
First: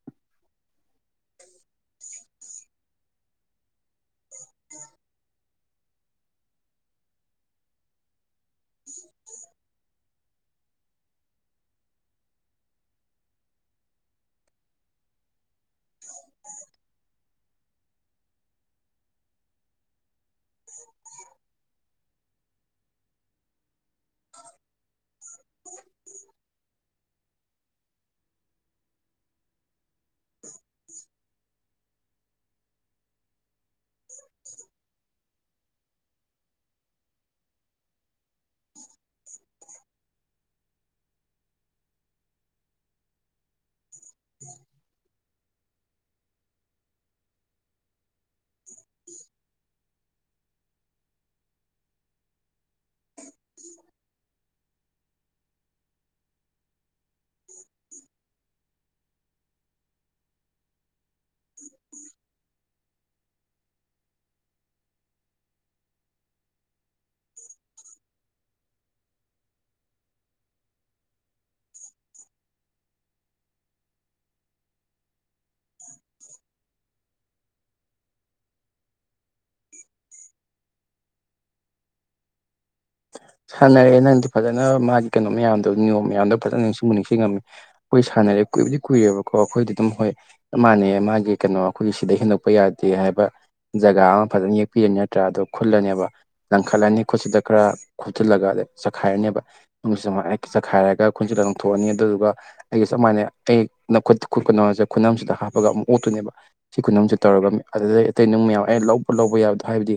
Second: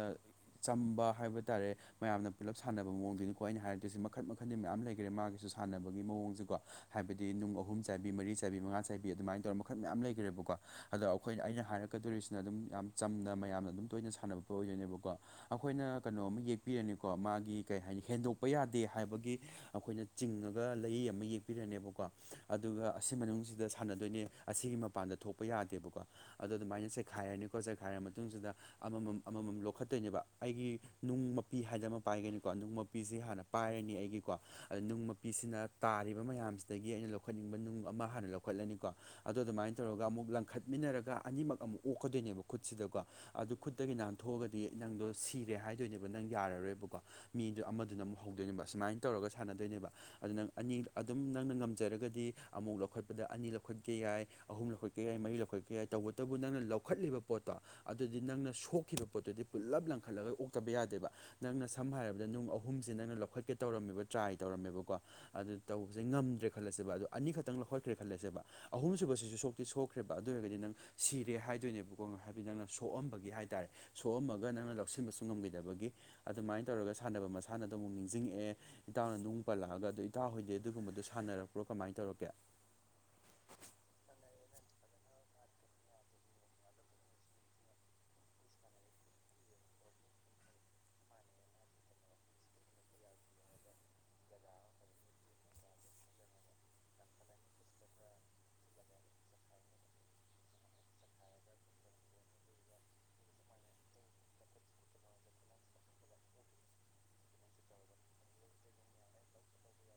ꯆꯝꯕ ꯍꯥꯏꯕ ꯇꯥꯔꯦ ꯃꯌꯥꯝꯅ ꯄꯨꯜꯂꯞ ꯁꯥꯟꯅꯕ ꯃꯑꯣꯡꯗꯨꯅꯤꯀꯣ ꯑꯩꯅ ꯍꯥꯏꯗꯨꯏꯁꯦ ꯃꯈꯟ ꯃꯈꯜꯗꯤ ꯃꯌꯥꯝ ꯂꯩꯈ꯭ꯔꯦ ꯃꯥꯒꯤꯁꯨ ꯁꯥꯟꯅꯕꯒꯤ ꯃꯑꯣꯡꯁꯤꯀꯣ ꯍꯥꯏꯕꯗꯤ ꯅꯨꯡ ꯑ ꯑꯍꯨꯝ ꯆꯥꯏꯕꯤ ꯃꯔꯤ ꯆꯥꯏꯕꯤ ꯃꯉꯥ ꯆꯥꯏꯕꯤ ꯑꯗꯨꯃꯥꯏꯅ ꯇꯧꯔꯒ ꯃꯈꯜ ꯃꯌꯥꯝ ꯂꯩꯈ꯭ꯔꯦꯕꯀꯣ ꯑꯗꯣ ꯑꯩꯈꯣꯏꯅ ꯑꯩꯅ ꯍꯥꯏꯔꯛꯀꯗꯣꯔꯤꯁꯤꯅ ꯑꯗꯨꯝ ꯌꯥꯝ ꯆꯝꯅ ꯃꯌꯥꯝꯅ ꯑꯗꯨꯝ ꯇꯣꯏꯅ ꯁꯥꯟꯅꯕ ꯄꯣꯠ ꯑꯣꯏꯗꯣꯏꯅꯦꯕꯀꯣ ꯑꯩꯈꯣꯏꯅ ꯀꯅꯣꯃ ꯌꯦꯛꯄꯤꯔꯅꯤꯀꯣ ꯃꯥꯒꯤ ꯀꯩ ꯍꯥꯏꯅꯤ ꯍꯦꯟꯗꯣꯛꯄ ꯌꯥꯗꯦ ꯍꯥꯏꯕꯒꯤ ꯑꯩꯈꯣꯏꯅ ꯆꯤꯡꯉꯒ ꯂꯩꯌꯤ ꯑꯃ ꯌꯦꯛꯄꯤꯔꯅꯦꯕꯀꯣ꯫ ꯑꯗꯨꯒ ꯑꯁꯤ ꯃꯅꯨꯡꯁꯤꯗ ꯁꯥꯟꯅꯗꯣꯏꯅꯦ ꯑꯁꯤꯒꯤ ꯃꯄꯥꯟꯗ ꯊꯣꯛꯄ ꯌꯥꯗꯦꯕꯀꯣ ꯑꯗꯣ ꯑꯗꯨꯃꯥꯏꯅ ꯆꯩꯈꯥꯏꯔꯅꯤꯀꯣ ꯆꯩꯈꯥꯏꯔ ꯃꯇꯨꯡꯁꯤꯗ ꯑꯃꯃꯝ ꯑꯃꯃꯝ ꯂꯧꯈꯠꯇꯣꯏꯅꯦꯕ ꯑꯩꯒꯤ ꯅꯨꯡ ꯃꯄꯤ ꯍꯥꯏꯅ ꯑꯃ ꯄꯥꯏꯒꯅꯤꯀꯣ ꯅꯨꯡ ꯃꯄꯤꯁꯦ ꯍꯥꯟꯅ ꯄꯥꯏꯔꯅꯤ ꯑꯩꯒꯤꯀꯣ ꯑꯗ ꯅꯨꯡ ꯃꯄꯤꯁꯤꯅ ꯇꯥꯔꯤꯕ ꯃꯌꯥꯝꯁꯤꯗꯒꯤ ꯑꯩꯅ ꯂꯧ ꯂꯧꯈꯠꯅꯤꯡꯕ ꯅꯨꯡ ꯑꯃ ꯍꯥꯟꯅ ꯂꯧꯈꯠꯂꯅꯤꯀꯣ ꯑꯗꯣ ꯑꯗꯨꯃꯥꯏꯅ ꯇꯧꯔꯒ ꯑꯃꯨꯛ ꯂꯪꯈꯠꯃꯤꯟꯅꯔꯒ ꯑꯅꯤꯃꯛ ꯑꯃꯨꯛ ꯑꯣꯛꯀꯗꯣꯏꯅꯦꯕ ꯈꯨꯠꯁꯤꯗꯀꯣ ꯑꯗꯨ ꯈꯨꯠꯇꯒꯤ ꯅꯥꯟꯊꯣꯛꯑꯒꯗꯤ ꯅꯪꯗꯣ ꯁꯤꯔꯦ ꯍꯥꯏꯗꯣꯏꯅꯦꯕ ꯅꯪ ꯌꯥꯔꯔꯣꯏꯕꯀꯣ ꯃꯤꯗꯨ ꯑꯃꯗꯨꯅ ꯑꯃꯨꯛ ꯍꯧꯗꯣꯏꯅꯦꯕ ꯁꯨꯃꯥꯏꯅ ꯇꯧꯔꯒ ꯁꯥꯟꯅꯗꯣꯏꯅꯦꯕ ꯑꯗꯨ ꯅꯪ ꯑꯅꯤ ꯑꯗꯨꯝ ꯅꯪꯅ ꯉꯝꯖꯔꯒꯗꯤ ꯗꯤ ꯑꯃꯨꯛ ꯂꯧꯈꯠꯄꯗ ꯑꯅꯤ ꯂꯧꯈꯠꯀꯦ ꯌꯥꯏ ꯑꯍꯨꯝ ꯂꯧꯈꯠꯀꯦ ꯌꯥꯏ ꯃꯔꯤ ꯂꯧꯈꯠꯀꯦ ꯌꯥꯏ ꯇꯧꯕ ꯑꯗꯨꯕꯨ ꯅꯪꯅ ꯂꯧꯈꯠꯂꯤꯕ ꯄꯣꯠꯇꯣ ꯑꯗꯨꯗꯤ ꯅꯪꯅ ꯁꯣꯛꯈꯤꯕ ꯄꯣꯠꯇꯨꯗꯤ ꯄꯨꯜꯂꯞ ꯂꯪꯈꯠꯂꯒ ꯑꯣꯛꯇꯕ ꯌꯥꯗꯦꯕ ꯅꯪꯅ ꯁꯝꯅ ꯍꯥꯏꯔꯕꯗ ꯅꯨꯡ ꯑꯍꯨꯝꯁꯦ ꯅꯪꯅ ꯂꯧꯈꯠꯀꯦ ꯇꯧꯔꯝꯃꯦꯕ ꯇ꯭ꯔꯥꯏ ꯇꯧꯔꯝꯃꯦꯕꯀꯣ ꯑꯗꯨ ꯇꯧꯕꯁꯦ ꯉꯝꯗ꯭ꯔꯦ ꯈꯜꯂꯁꯦꯕ ꯑꯗꯣ ꯑꯅꯤꯈꯛꯇꯪ ꯂꯧꯈꯠꯈ꯭ꯔꯦ ꯈꯜꯂꯁꯦꯕ ꯑꯍꯨꯝꯁꯨꯕꯁꯤꯁꯨ ꯁꯣꯛꯇꯤ ꯁꯣꯛꯈ꯭ꯔꯦꯕ ꯑꯗꯨ ꯑꯣꯏꯔꯒꯗꯤ ꯅꯪ ꯁꯤꯔꯦ ꯍꯥꯏꯗꯣꯏꯅꯦꯕ꯫ ꯍꯥꯏꯕꯗꯤ ꯅꯪꯅ ꯁꯣꯛꯑꯝꯕꯒꯤ ꯍꯥꯏ ꯇꯥꯔꯦ ꯁꯣꯛꯑꯝꯃꯒ ꯅꯪꯅ ꯂꯧꯁꯤꯟꯕꯁꯨ ꯉꯝꯈꯤꯗꯕꯒꯤ ꯑꯗꯨꯃꯥꯏꯅ ꯇꯧꯔꯒ ꯁꯥꯟꯅꯕ ꯃꯁꯥꯟꯅꯗꯣ ꯑꯃꯨꯛ ꯅꯤꯡꯁꯤꯡꯉꯛꯑꯦ ꯏꯇꯥꯎꯅ ꯅꯨꯡ ꯄꯜꯂꯛꯑꯒ ꯑꯗꯨ ꯏꯇꯥꯎꯍꯣꯏꯗꯤ ꯑꯗꯨꯒꯨꯝꯕꯗꯣ ꯁꯥꯟꯅꯔꯛꯄ꯭ꯔꯣ ꯀꯃꯥꯏꯅ ꯇꯧꯔꯛꯀꯦ ꯁꯥꯟꯅꯔꯑꯦ ꯅꯪꯗꯤ ꯐꯖꯅ ꯃꯥꯒꯤ ꯀꯩꯅꯣ ꯃꯌꯥꯝꯗꯣ ꯅꯤꯌꯣꯝ ꯃꯌꯥꯝꯗꯣ ꯐꯖꯅ ꯅꯤꯡꯁꯤꯡꯕ ꯅꯤꯡꯁꯤꯡꯉꯝꯃꯤ ꯑꯩꯈꯣꯏ ꯁꯥꯟꯅꯔꯦ ꯀꯨꯏꯕꯗꯤ ꯀꯨꯏꯔꯦꯕꯀꯣ ꯑꯩꯈꯣꯏꯗꯤ ꯑꯗꯨꯝ ꯍꯣꯏ ꯃꯥꯅꯦ ꯃꯥꯒꯤ ꯀꯩꯅꯣ ꯑꯩꯈꯣꯏꯒꯤ ꯁꯤꯗ ꯍꯦꯟꯗꯣꯛꯄ ꯌꯥꯗꯦ ꯍꯥꯏꯕ ꯖꯒꯥ ꯑꯃ ꯐꯖꯅ ꯌꯦꯛꯄꯤꯔꯅꯤ ꯅꯠꯇ꯭ꯔꯥ ꯑꯗꯣ ꯈꯨꯠꯂꯅꯦꯕ ꯂꯪꯈꯠꯂꯅꯤ ꯈꯨꯠꯁꯤꯗ ꯈꯔ ꯈꯣꯆꯜꯂꯒꯗ ꯆꯈꯥꯏꯔꯅꯦꯕ ꯁꯨ ꯆꯠꯈꯥꯏꯔꯒ ꯑꯩꯈꯣꯏꯟꯁꯤꯠ ꯂꯪꯊꯣꯛꯑꯅꯤ ꯑꯗꯨꯗꯨꯒ ꯑꯩꯒꯤ ꯁꯨꯃꯥꯏꯅ ꯑꯩꯈꯨ ꯈꯨꯠ ꯀꯩꯅꯣꯁꯦ ꯈꯨꯅꯁꯤꯗ ꯍꯥꯞꯄꯒ ꯑꯃꯨꯛ ꯑꯣꯠꯇꯨꯅꯦꯕ ꯁꯤ ꯈꯨꯅꯨꯡꯁꯤ ꯇꯧꯔꯒ ꯑꯗꯨꯗꯩ ꯑꯇꯩ ꯅꯨꯡ ꯃꯌꯥꯝ ꯑꯩꯅ ꯂꯧꯕ ꯂꯧꯕ ꯌꯥꯕꯗꯣ ꯍꯥꯏꯕꯗꯤ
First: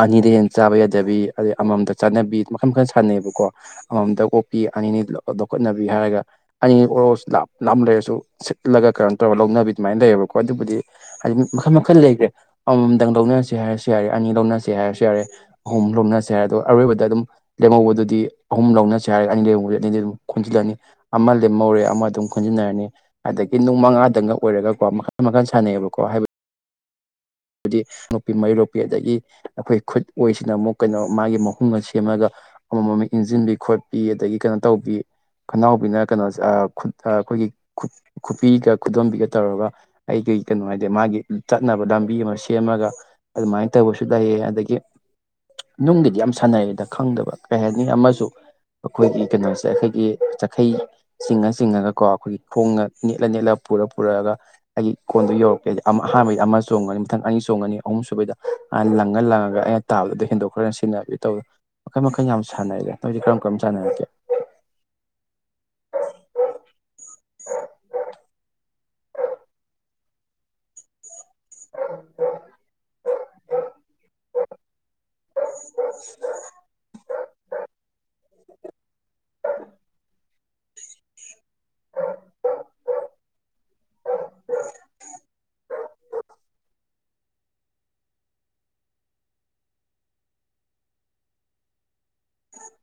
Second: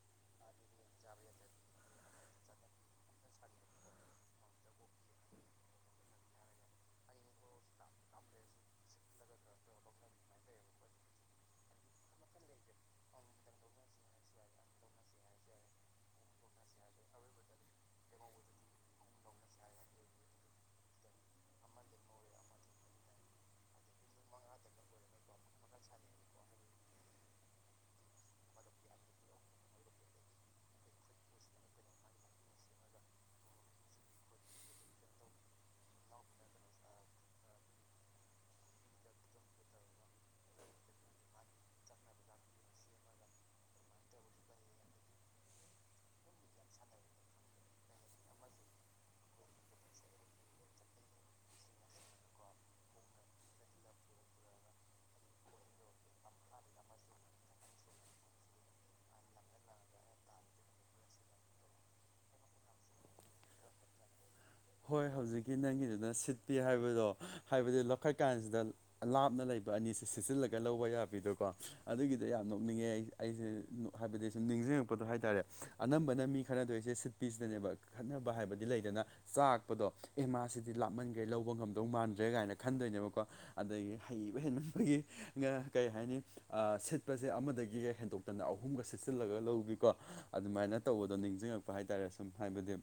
ꯑꯅꯤꯗ ꯍꯦꯟꯅ ꯆꯥꯕ ꯌꯥꯗꯕꯤ ꯑꯗꯩ ꯑꯃꯃꯝꯗ ꯆꯥꯅꯕꯤ ꯃꯈꯜ ꯃꯈꯜ ꯁꯥꯟꯅꯩꯕꯀꯣ ꯑꯃꯃꯝꯗ ꯑꯣꯛꯄꯤ ꯑꯅꯤꯅꯤ ꯂꯧꯈꯠꯅꯕꯤ ꯍꯥꯏꯔꯒ ꯑꯩ ꯑꯣꯔꯣꯁꯨ ꯂꯥꯞ ꯂꯥꯞ ꯂꯩꯔꯁꯨ ꯁꯤꯠꯂꯒ ꯀꯩꯅꯣ ꯇꯧꯔꯒ ꯂꯧꯅꯕꯤ ꯑꯗꯨꯃꯥꯏꯅ ꯂꯩꯌꯦꯕꯀꯣ ꯑꯗꯨꯕꯨꯗꯤ ꯍꯥꯏꯗꯤ ꯃꯈꯜ ꯃꯈꯜ ꯂꯩꯈ꯭ꯔꯦ ꯑꯃꯃꯝꯗꯪ ꯂꯧꯅꯔꯁꯦ ꯍꯥꯏꯔꯁꯨ ꯌꯥꯔꯦ ꯑꯅꯤ ꯂꯧꯅꯁꯦ ꯍꯥꯏꯔꯁꯨ ꯌꯥꯔꯦ ꯑꯍꯨꯝ ꯍꯣꯝ ꯂꯧꯅꯁꯤ ꯑꯗꯣ ꯑꯔꯣꯏꯕꯗ ꯑꯗꯨꯝ ꯂꯦꯝꯍꯧꯕꯗꯨꯗꯤ ꯑꯍꯨꯝ ꯂꯧꯅꯁꯤ ꯍꯥꯏꯔ ꯑꯅꯤ ꯂꯩꯗꯤ ꯑꯅꯤꯗꯤ ꯑꯗꯨꯝ ꯈꯣꯟꯖꯤꯜꯂꯅꯤ ꯑꯃ ꯂꯦꯝꯍꯧꯔꯦ ꯑꯃ ꯑꯗꯨꯝ ꯈꯨꯟꯖꯤꯟꯅꯔꯅꯤ ꯑꯗꯒꯤ ꯅꯨꯡ ꯃꯉꯥꯗꯪꯅ ꯑꯣꯏꯔꯒꯀꯣ ꯃꯈꯜ ꯃꯈꯜ ꯁꯥꯟꯅꯩꯌꯦꯕꯀꯣ ꯍꯥꯏꯕ ꯍꯥꯏꯗꯤ ꯅꯨꯄꯤ ꯃꯩꯔꯣꯛꯄꯤ ꯑꯗꯒꯤ ꯑꯩꯈꯣꯏ ꯈꯨꯠ ꯑꯣꯏꯁꯤꯅ ꯑꯃꯨꯛ ꯀꯩꯅꯣ ꯃꯥꯒꯤ ꯃꯍꯨꯝ ꯑꯃ ꯁꯦꯝꯃꯒ ꯑꯃꯃꯝ ꯏꯟꯁꯤꯟꯕꯤ ꯈꯣꯠꯄꯤ ꯑꯗꯒꯤ ꯀꯩꯅꯣ ꯇꯧꯕꯤ ꯈꯅꯥꯎꯕꯤꯅ ꯀꯩꯅꯣ ꯈꯠ ꯑꯩꯈꯣꯏꯒꯤ ꯈꯨꯠ ꯈꯨꯕꯤꯒ ꯈꯨꯗꯣꯝꯕꯤꯒ ꯇꯧꯔꯒ ꯑꯩ ꯀꯩ ꯀꯩꯅꯣ ꯍꯥꯏꯗꯦ ꯃꯥꯒꯤ ꯆꯠꯅꯕꯗꯝ ꯃꯤ ꯑꯃ ꯁꯦꯝꯃꯒ ꯑꯗꯨꯃꯥꯏꯅ ꯇꯧꯕꯁꯨ ꯂꯩꯌꯦ ꯑꯗꯒꯤ ꯅꯨꯡꯒꯤꯗꯤ ꯌꯥꯝ ꯁꯥꯟꯅꯩꯗ ꯈꯪꯗꯕ ꯀꯩ ꯍꯥꯏꯅꯤ ꯑꯃꯁꯨ ꯑꯩꯈꯣꯏꯒꯤ ꯀꯩꯅꯣꯁꯦ ꯑꯩꯈꯣꯏꯒꯤ ꯆꯈꯩ ꯆꯤꯡꯉ ꯆꯤꯡꯉꯒ ꯀꯣ ꯑꯩꯈꯣꯏꯒꯤ ꯈꯣꯡꯉ ꯅꯦꯠꯂ ꯅꯦꯠꯂ ꯄꯨꯔ ꯄꯨꯔꯛꯒ ꯑꯩꯒꯤ ꯀꯣꯟꯗꯨ ꯌꯧꯔꯛꯀꯦꯗꯤ ꯑꯍꯥꯟꯕꯩꯗꯤ ꯑꯃ ꯆꯣꯡꯒꯅꯤ ꯃꯊꯪ ꯑꯅꯤ ꯆꯣꯡꯒꯅꯤ ꯑꯍꯨꯝ ꯁꯨꯕꯩꯗ ꯑ ꯂꯪꯉ ꯂꯪꯉꯒ ꯑꯩꯅ ꯇꯥꯕꯗꯨꯗ ꯍꯦꯟꯗꯣꯛ ꯈ꯭ꯔꯅ ꯁꯤꯅꯕꯤꯒꯤ ꯇꯧ ꯃꯈꯜ ꯃꯈꯜ ꯌꯥꯝ ꯁꯥꯟꯅꯩ ꯅꯣꯏꯗꯤ ꯀꯔꯝ ꯀꯔꯝ ꯁꯥꯟꯅꯔꯒꯦ ꯍꯣꯏ ꯍꯧꯖꯤꯛꯀꯤ ꯅꯪꯒꯤꯗꯨꯅ ꯁꯤꯠꯄꯤ ꯍꯥꯏꯕꯗꯣ ꯍꯥꯏꯕꯗꯤ ꯂꯧꯈꯠꯀꯥꯟꯁꯤꯗ ꯂꯥꯞꯅ ꯂꯩꯕ ꯑꯅꯤꯁꯤ ꯁꯤꯆꯜꯂꯒ ꯂꯧꯕ ꯌꯥꯕꯤꯗꯨ ꯀꯣ ꯑꯗꯨꯒꯤꯗꯤ ꯌꯥꯝ ꯅꯣꯛꯅꯤꯡꯉꯦ ꯑꯩ ꯑꯩꯁꯦ ꯍꯥꯏꯕꯗꯤ ꯁꯨꯝ ꯅꯤꯡꯁꯤꯡꯉꯛꯄꯗꯣ ꯍꯥꯏꯇꯥꯔꯦ ꯑꯅꯝꯕꯅ ꯃꯤ ꯈꯅꯗꯣꯏꯁꯦ ꯁꯤꯠꯄꯤꯁꯤꯗꯅꯦꯕ ꯈꯠꯅꯕ ꯍꯥꯏꯕꯗꯤ ꯂꯩꯗꯅ ꯇꯥꯛꯄꯗꯣ ꯑꯦ ꯃꯥꯁꯤꯗꯤ ꯂꯥꯞꯃꯟꯈꯦ ꯂꯧꯕ ꯉꯝꯗꯧ ꯃꯥꯟꯗ꯭ꯔꯦ ꯀꯥꯏꯅ ꯈꯟꯗꯣꯏꯅꯦꯕꯀꯣ ꯑꯗꯒꯤ ꯍꯩꯕ ꯍꯦꯟꯃꯟꯕꯒꯤ ꯀꯩ ꯍꯥꯏꯅꯤ ꯁꯤꯠ ꯆꯄꯁꯦ ꯑꯃꯗꯒꯤꯒ ꯍꯦꯟꯗꯣꯛꯇꯅ ꯑꯍꯨꯝꯒ ꯁꯤꯠꯆꯤꯜꯂꯒ ꯂꯧꯕꯤꯀꯣ ꯑꯗꯨꯃꯥꯏꯅ ꯇꯧꯕꯗꯣ ꯅꯤꯡꯁꯤꯡꯉꯛꯄ ꯍꯥꯏꯇꯥꯔꯦ ꯁꯨꯝ ꯍꯥꯏꯕꯗꯤ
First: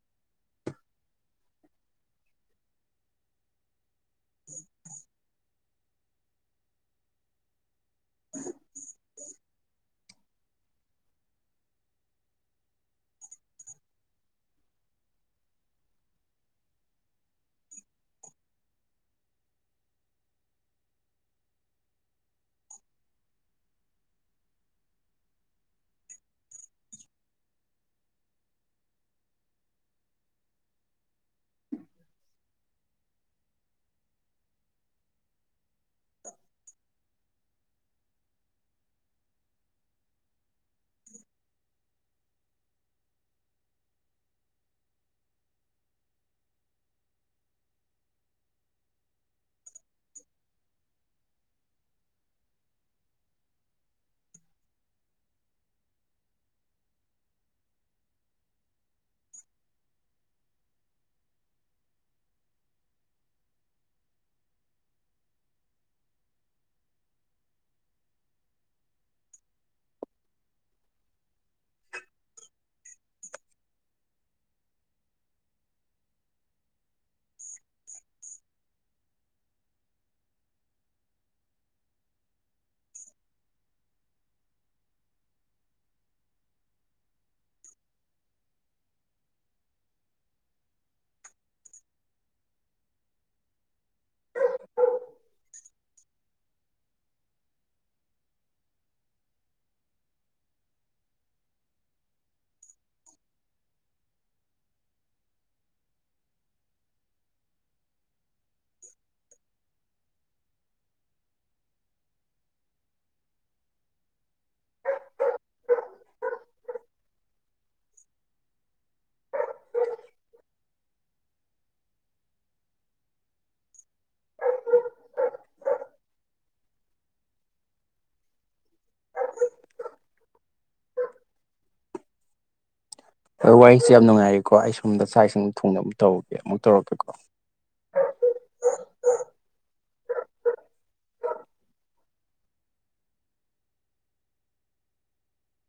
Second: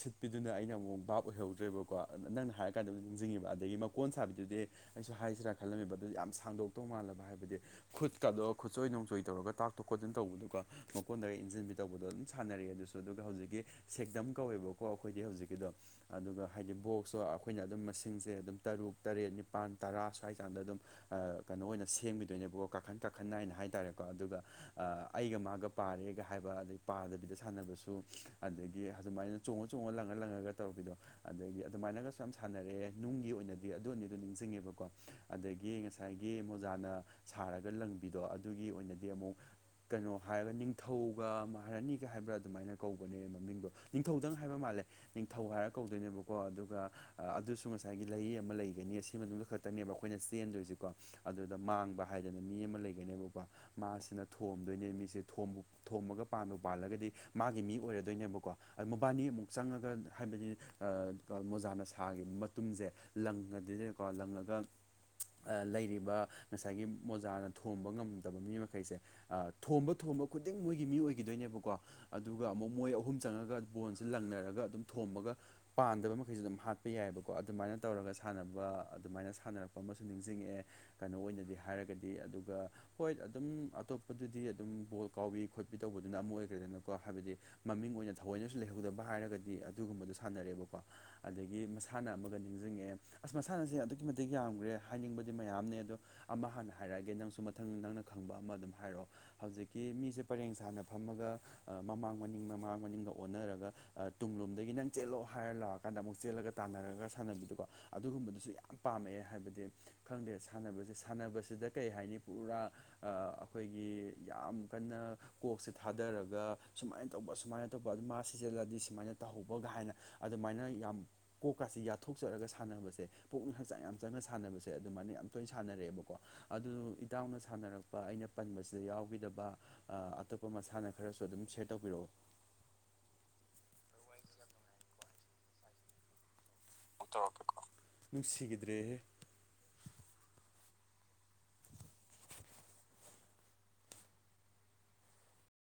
ꯁꯤꯠ ꯄꯤꯗꯨꯅ ꯑꯩꯅ ꯑꯃꯨꯛ ꯚꯥꯞ ꯑꯣꯏꯍꯧꯗ꯭ꯔꯦꯕꯀꯣ ꯅꯪꯅ ꯍꯥꯏꯔꯀꯥꯟꯗ ꯑꯃꯛ ꯅꯤꯡꯁꯤꯡꯉꯤꯕ ꯑꯗꯒꯤ ꯃꯀꯣꯟ ꯁꯥꯕꯤꯗꯨꯗꯤ ꯑꯩꯁꯨ ꯍꯥꯏꯁꯤꯔꯥ ꯈꯜꯂꯝꯃꯤꯕ ꯑꯗꯨ ꯌꯥꯝ ꯁꯥꯡꯗꯣꯛꯇꯧ ꯃꯥꯜꯂꯕ ꯍꯥꯏꯕꯗꯤ ꯈꯨꯠ ꯀꯥꯗꯣꯛꯑꯒ ꯈꯨꯠꯁꯣꯏ ꯣꯡꯆꯣꯏ ꯇꯧꯔꯒ ꯇꯥꯛꯇꯣꯛ ꯈꯣꯠꯇꯅ ꯇꯧꯕꯗꯨꯒ ꯃꯀꯣꯟꯗ ꯏꯟꯁꯤꯟꯕꯤ ꯇꯧꯕꯗꯣ ꯑꯗꯨꯝ ꯁꯥꯟꯅꯔꯦ ꯑꯗꯨꯁꯨ ꯑꯗꯨꯒ ꯍꯧꯖꯤꯛꯀꯤ ꯁꯦꯛꯗꯝ ꯀꯧꯋꯦꯕꯀꯣ ꯀꯣ ꯑꯩꯈꯣꯏꯗꯤ ꯍꯧꯖꯤꯛꯀꯤꯗꯣ ꯑꯗꯨꯒ ꯍꯥꯏꯗꯤ ꯕꯣꯛꯁꯇꯣ ꯑꯩꯈꯣꯏꯅ ꯑꯗꯨꯝ ꯃꯁꯤꯡꯁꯦ ꯑꯗꯨꯝ ꯇꯔꯨꯛ ꯇꯔꯦꯠ ꯅꯤꯄꯥꯟ ꯇꯔꯥ ꯁ꯭ꯋꯥꯏ ꯆꯥꯡꯗ ꯑꯗꯨꯝ ꯑ ꯀꯩꯅꯣ ꯑꯣꯏꯅ ꯁꯦꯝꯒꯤꯗꯣꯏꯅꯦꯕꯀꯣ ꯀꯥꯈꯟ ꯀꯥꯈꯟ ꯅꯥꯏꯅ ꯍꯥꯏ ꯇꯥꯔꯦꯀꯣ ꯑꯗꯨꯒ ꯑꯥ ꯑꯩꯒ ꯃꯥꯒ ꯄꯥꯔꯦꯒ ꯍꯥꯏꯕ ꯑꯗꯩ ꯄꯥꯗꯕꯤꯗ ꯁꯥꯟꯅꯕꯁꯨ ꯑꯗꯒꯤ ꯑꯗꯨꯃꯥꯏꯅ ꯆꯣꯡꯉ ꯆꯣꯡꯉ ꯂꯪꯉ ꯂꯪꯉꯒ ꯇꯧꯕꯤꯗꯣ ꯑꯗꯒꯤ ꯑꯗꯨꯃꯥꯏꯅꯒꯁꯨ ꯌꯥꯝ ꯁꯥꯟꯅꯔꯛꯑꯦ ꯅꯨꯡꯒꯤ ꯑꯣꯏꯅꯗꯤ ꯑꯗꯨ ꯑꯅꯤꯗꯣ ꯅꯤꯡꯖꯤꯡꯉꯦꯕꯀꯣ ꯑꯗꯒꯤ ꯉꯁꯥꯏꯒꯤ ꯃꯣꯖꯥꯅ ꯁꯥꯔꯒ ꯂꯪꯕꯤꯗꯣ ꯑꯗꯨꯒꯤ ꯑꯣꯏꯅꯗꯤ ꯑꯃꯨꯛ ꯀꯩꯅꯣ ꯍꯥꯏꯔꯒ ꯅꯤꯡꯊꯧꯒ ꯃꯍꯥꯔꯅꯤꯒ ꯍꯥꯏꯕ꯭ꯔꯥ ꯑꯗꯨꯃꯥꯏꯅ ꯀꯧꯕꯅꯦ ꯃꯃꯤꯡꯗꯣ ꯅꯤꯡ ꯇꯧꯗꯪ ꯍꯥꯏꯕ ꯃꯥꯜꯂꯦ ꯅꯤꯡꯊꯧ ꯍꯥꯏꯔ ꯀꯧꯗꯣꯏꯅꯦꯕꯀꯣ ꯑꯗꯨꯒ ꯑ ꯑꯗꯨꯁꯨ ꯉꯁꯥꯏꯒꯤ ꯂꯩꯏ ꯑꯃ ꯂꯩꯒꯅꯤ ꯑꯁꯤ ꯃꯅꯨꯡꯗ ꯈꯛꯇꯅꯦꯕ ꯑꯩꯈꯣꯏꯅ ꯆꯦꯟꯗꯣꯏꯖꯤꯀꯣ ꯑꯗꯨꯗ ꯃꯥꯡꯕ ꯍꯥꯏꯗꯅ ꯃꯤ ꯑꯃ ꯂꯩꯒꯅꯦꯕꯀꯣ ꯃꯥꯁꯤꯅ ꯊꯣꯝꯗꯣꯏꯅꯦ ꯃꯤꯁꯦ ꯊꯣꯝꯕꯨ ꯊꯣꯝꯃꯒ ꯄꯥꯟꯕ ꯄꯥꯜꯂꯒꯗꯤ ꯃꯥꯒꯤ ꯃꯤ ꯑꯣꯏꯔꯗꯣꯏꯅꯦꯕꯀꯣ ꯑꯃꯕꯥꯅꯤ ꯑꯃꯨꯛ ꯆꯪꯉꯒ ꯍꯥꯏꯕꯗꯤ ꯑ ꯃꯣꯖꯥꯅ ꯁꯥꯒꯤꯕ ꯃꯇꯨꯝꯖꯦ ꯂꯪꯒ ꯗꯤꯗꯤꯀꯣ ꯂꯪꯪꯉꯒ ꯑ ꯂꯩꯔꯤꯕ ꯉꯁꯥꯏꯒꯤ ꯃꯣꯖꯥꯅ ꯊꯣꯝꯕ ꯉꯝꯗꯕ ꯃꯤ ꯃꯈꯩꯁꯦ ꯑ ꯊꯣꯝꯕ ꯊꯣꯝꯕ ꯈꯨꯗꯤꯡ ꯃꯣꯏꯒꯤ ꯃꯤ ꯑꯣꯏꯒꯤꯗꯣꯏꯅꯦꯕꯀꯣ ꯑꯗꯨꯒ ꯑꯃꯨꯛ ꯃꯣꯏ ꯑꯍꯨꯝ ꯆꯪꯉꯒ ꯕꯣꯟꯁꯦ ꯂꯪꯅꯔꯒ ꯑꯗꯨꯝ ꯊꯣꯝꯃꯒ ꯄꯥꯟꯗꯕ ꯃꯈꯩꯁꯨ ꯑꯗꯨꯝ ꯍꯥꯠꯄ ꯌꯥꯏꯑꯦꯕꯀꯣ ꯑꯗꯨꯃꯥꯏꯅ ꯇꯧꯔꯒ ꯁꯥꯟꯅꯕ ꯑꯗꯨꯃꯥꯏꯅ ꯁꯥꯟꯅꯔꯛꯄ ꯑꯃꯁꯨ ꯅꯤꯡꯖꯤꯡꯉꯛꯑꯦ ꯀꯩꯅꯣ ꯑꯣꯏꯅꯗꯤ ꯍꯥꯏꯔꯒꯗꯤ ꯑꯗꯨꯒ ꯍꯣꯏꯠ ꯑꯗꯨꯝ ꯑꯇꯣꯞꯄꯗꯨꯗꯤ ꯑꯗꯨꯝ ꯕꯣꯜ ꯀꯥꯎꯕꯤ ꯈꯣꯠꯄꯤ ꯇꯧꯕꯗꯨꯅ ꯑꯃ ꯑꯣꯏꯒ꯭ꯔꯦꯗꯅꯀꯣ ꯍꯥꯏꯕꯗꯤ ꯃꯃꯤꯡ ꯑꯣꯏꯅ ꯊꯑꯣꯏꯅꯁꯨ ꯂꯩꯍꯧꯗꯕ ꯍꯥꯏꯔꯒꯗꯤ ꯑꯗꯨꯒꯨꯝꯕꯗꯣ ꯁꯥꯟꯅꯔꯦꯕꯀꯣ ꯑꯗꯒꯤ ꯃꯁꯥꯟꯅ ꯑꯃꯒ ꯅꯤꯡꯖꯤꯡꯉꯛꯑꯦ ꯑꯁ ꯃꯁꯥꯟꯅꯁꯦ ꯑꯗꯨꯛꯀꯤ ꯃꯇꯤꯛ ꯌꯥꯝꯒ꯭ꯔꯦ ꯍꯥꯏꯅꯤꯡꯕꯗꯤ ꯃꯌꯥꯝꯅꯤ ꯑꯗꯣ ꯑꯃ ꯍꯥꯟꯅ ꯍꯥꯏꯔꯛꯑꯒꯦ ꯅꯪꯁꯨ ꯃꯊꯪ ꯅꯪꯅ ꯈꯪꯕ ꯑꯃ ꯑꯗꯨꯝ ꯍꯥꯏꯔꯣ ꯍꯧꯖꯤꯛꯀꯤ ꯃꯤꯁꯦ ꯄꯔꯦꯡ ꯁꯥꯅ ꯐꯝꯃꯒ ꯑ ꯃꯃꯥꯡ ꯃꯅꯤꯡ ꯃꯃꯥꯡ ꯃꯅꯤꯡꯒ ꯑꯣꯟꯅꯔꯒ ꯑ ꯇꯨꯡꯂꯣꯝꯗꯒꯤ ꯅꯪ ꯆꯦꯜꯂꯣ ꯍꯥꯏꯔ ꯂꯥꯎꯔꯀꯥꯟꯗ ꯑꯃꯨꯛ ꯆꯦꯜꯂꯒ ꯇꯥꯟꯅꯔꯒ ꯁꯥꯟꯅꯕꯤꯗꯨꯀꯣ ꯑꯗꯨꯒꯨꯝꯕꯗꯨꯁꯨ ꯌꯥꯝ ꯄꯥꯝꯃꯛꯑꯦ ꯍꯥꯏꯕꯗꯤ ꯈꯪꯗꯦ ꯁꯥꯟꯅꯕꯁꯦ ꯁꯥꯟꯅꯕꯁꯤꯗ ꯀꯩ ꯍꯥꯏꯅꯤ ꯄꯨꯔꯥ ꯑ ꯑꯩꯈꯣꯏꯒꯤ ꯌꯥꯝ ꯀꯟꯅ ꯀꯣꯛꯁꯦ ꯊꯥꯗꯔꯒ ꯁꯨꯃꯥꯏꯅ ꯇꯧꯕ ꯁꯨꯃꯥꯏꯅ ꯑꯇꯣꯞꯄ ꯑꯗꯨꯝ ꯃꯥ ꯁꯤꯖꯤꯜꯂꯗꯤ ꯁꯤꯃꯥꯏꯅ ꯇꯧꯍꯧꯕꯒ ꯍꯥꯏꯅ ꯑꯗꯨꯃꯥꯏꯅ ꯌꯥꯝ ꯀꯣꯛꯀꯁꯦ ꯌꯥꯊꯣꯛꯆꯔꯒ ꯁꯥꯟꯅꯕꯁꯦ ꯄꯨꯛꯅꯤꯡ ꯍꯛꯆꯥꯡ ꯌꯥꯝ ꯆꯪꯅ ꯁꯥꯟꯅꯕꯁꯦ ꯑꯗꯨꯃꯥꯏꯅ ꯌꯥꯝ ꯇꯣꯏꯅ ꯁꯥꯟꯅꯔꯛꯑꯦꯕꯀꯣ ꯑꯗꯨ ꯏꯇꯥꯎꯅ ꯁꯥꯟꯅꯔꯛ ꯄ ꯑꯩꯅ ꯄꯟꯕꯁꯤꯗ ꯌꯥꯎꯒꯤꯗꯕ ꯑ ꯑꯇꯣꯞꯄ ꯃꯁꯥꯟꯅ ꯈꯔꯁꯨ ꯑꯗꯨꯝ ꯁꯤꯌ꯭ꯔ ꯇꯧꯕꯤꯔꯛꯎ ꯗ ꯋꯥꯔꯤꯁꯦ ꯌꯥꯝ ꯅꯨꯡꯉꯥꯏꯔꯤꯀꯣ ꯑꯩ ꯁꯣꯝꯗ ꯆꯥꯛ ꯏꯁꯤꯡ ꯊꯣꯡꯅꯕ ꯑꯝꯇ ꯇꯧꯔꯨꯒꯤꯒꯦ ꯑꯃꯨꯛ ꯇꯧꯔꯛꯀꯦ ꯅꯨꯡꯁꯤꯒꯤꯗ꯭ꯔꯦꯍꯦ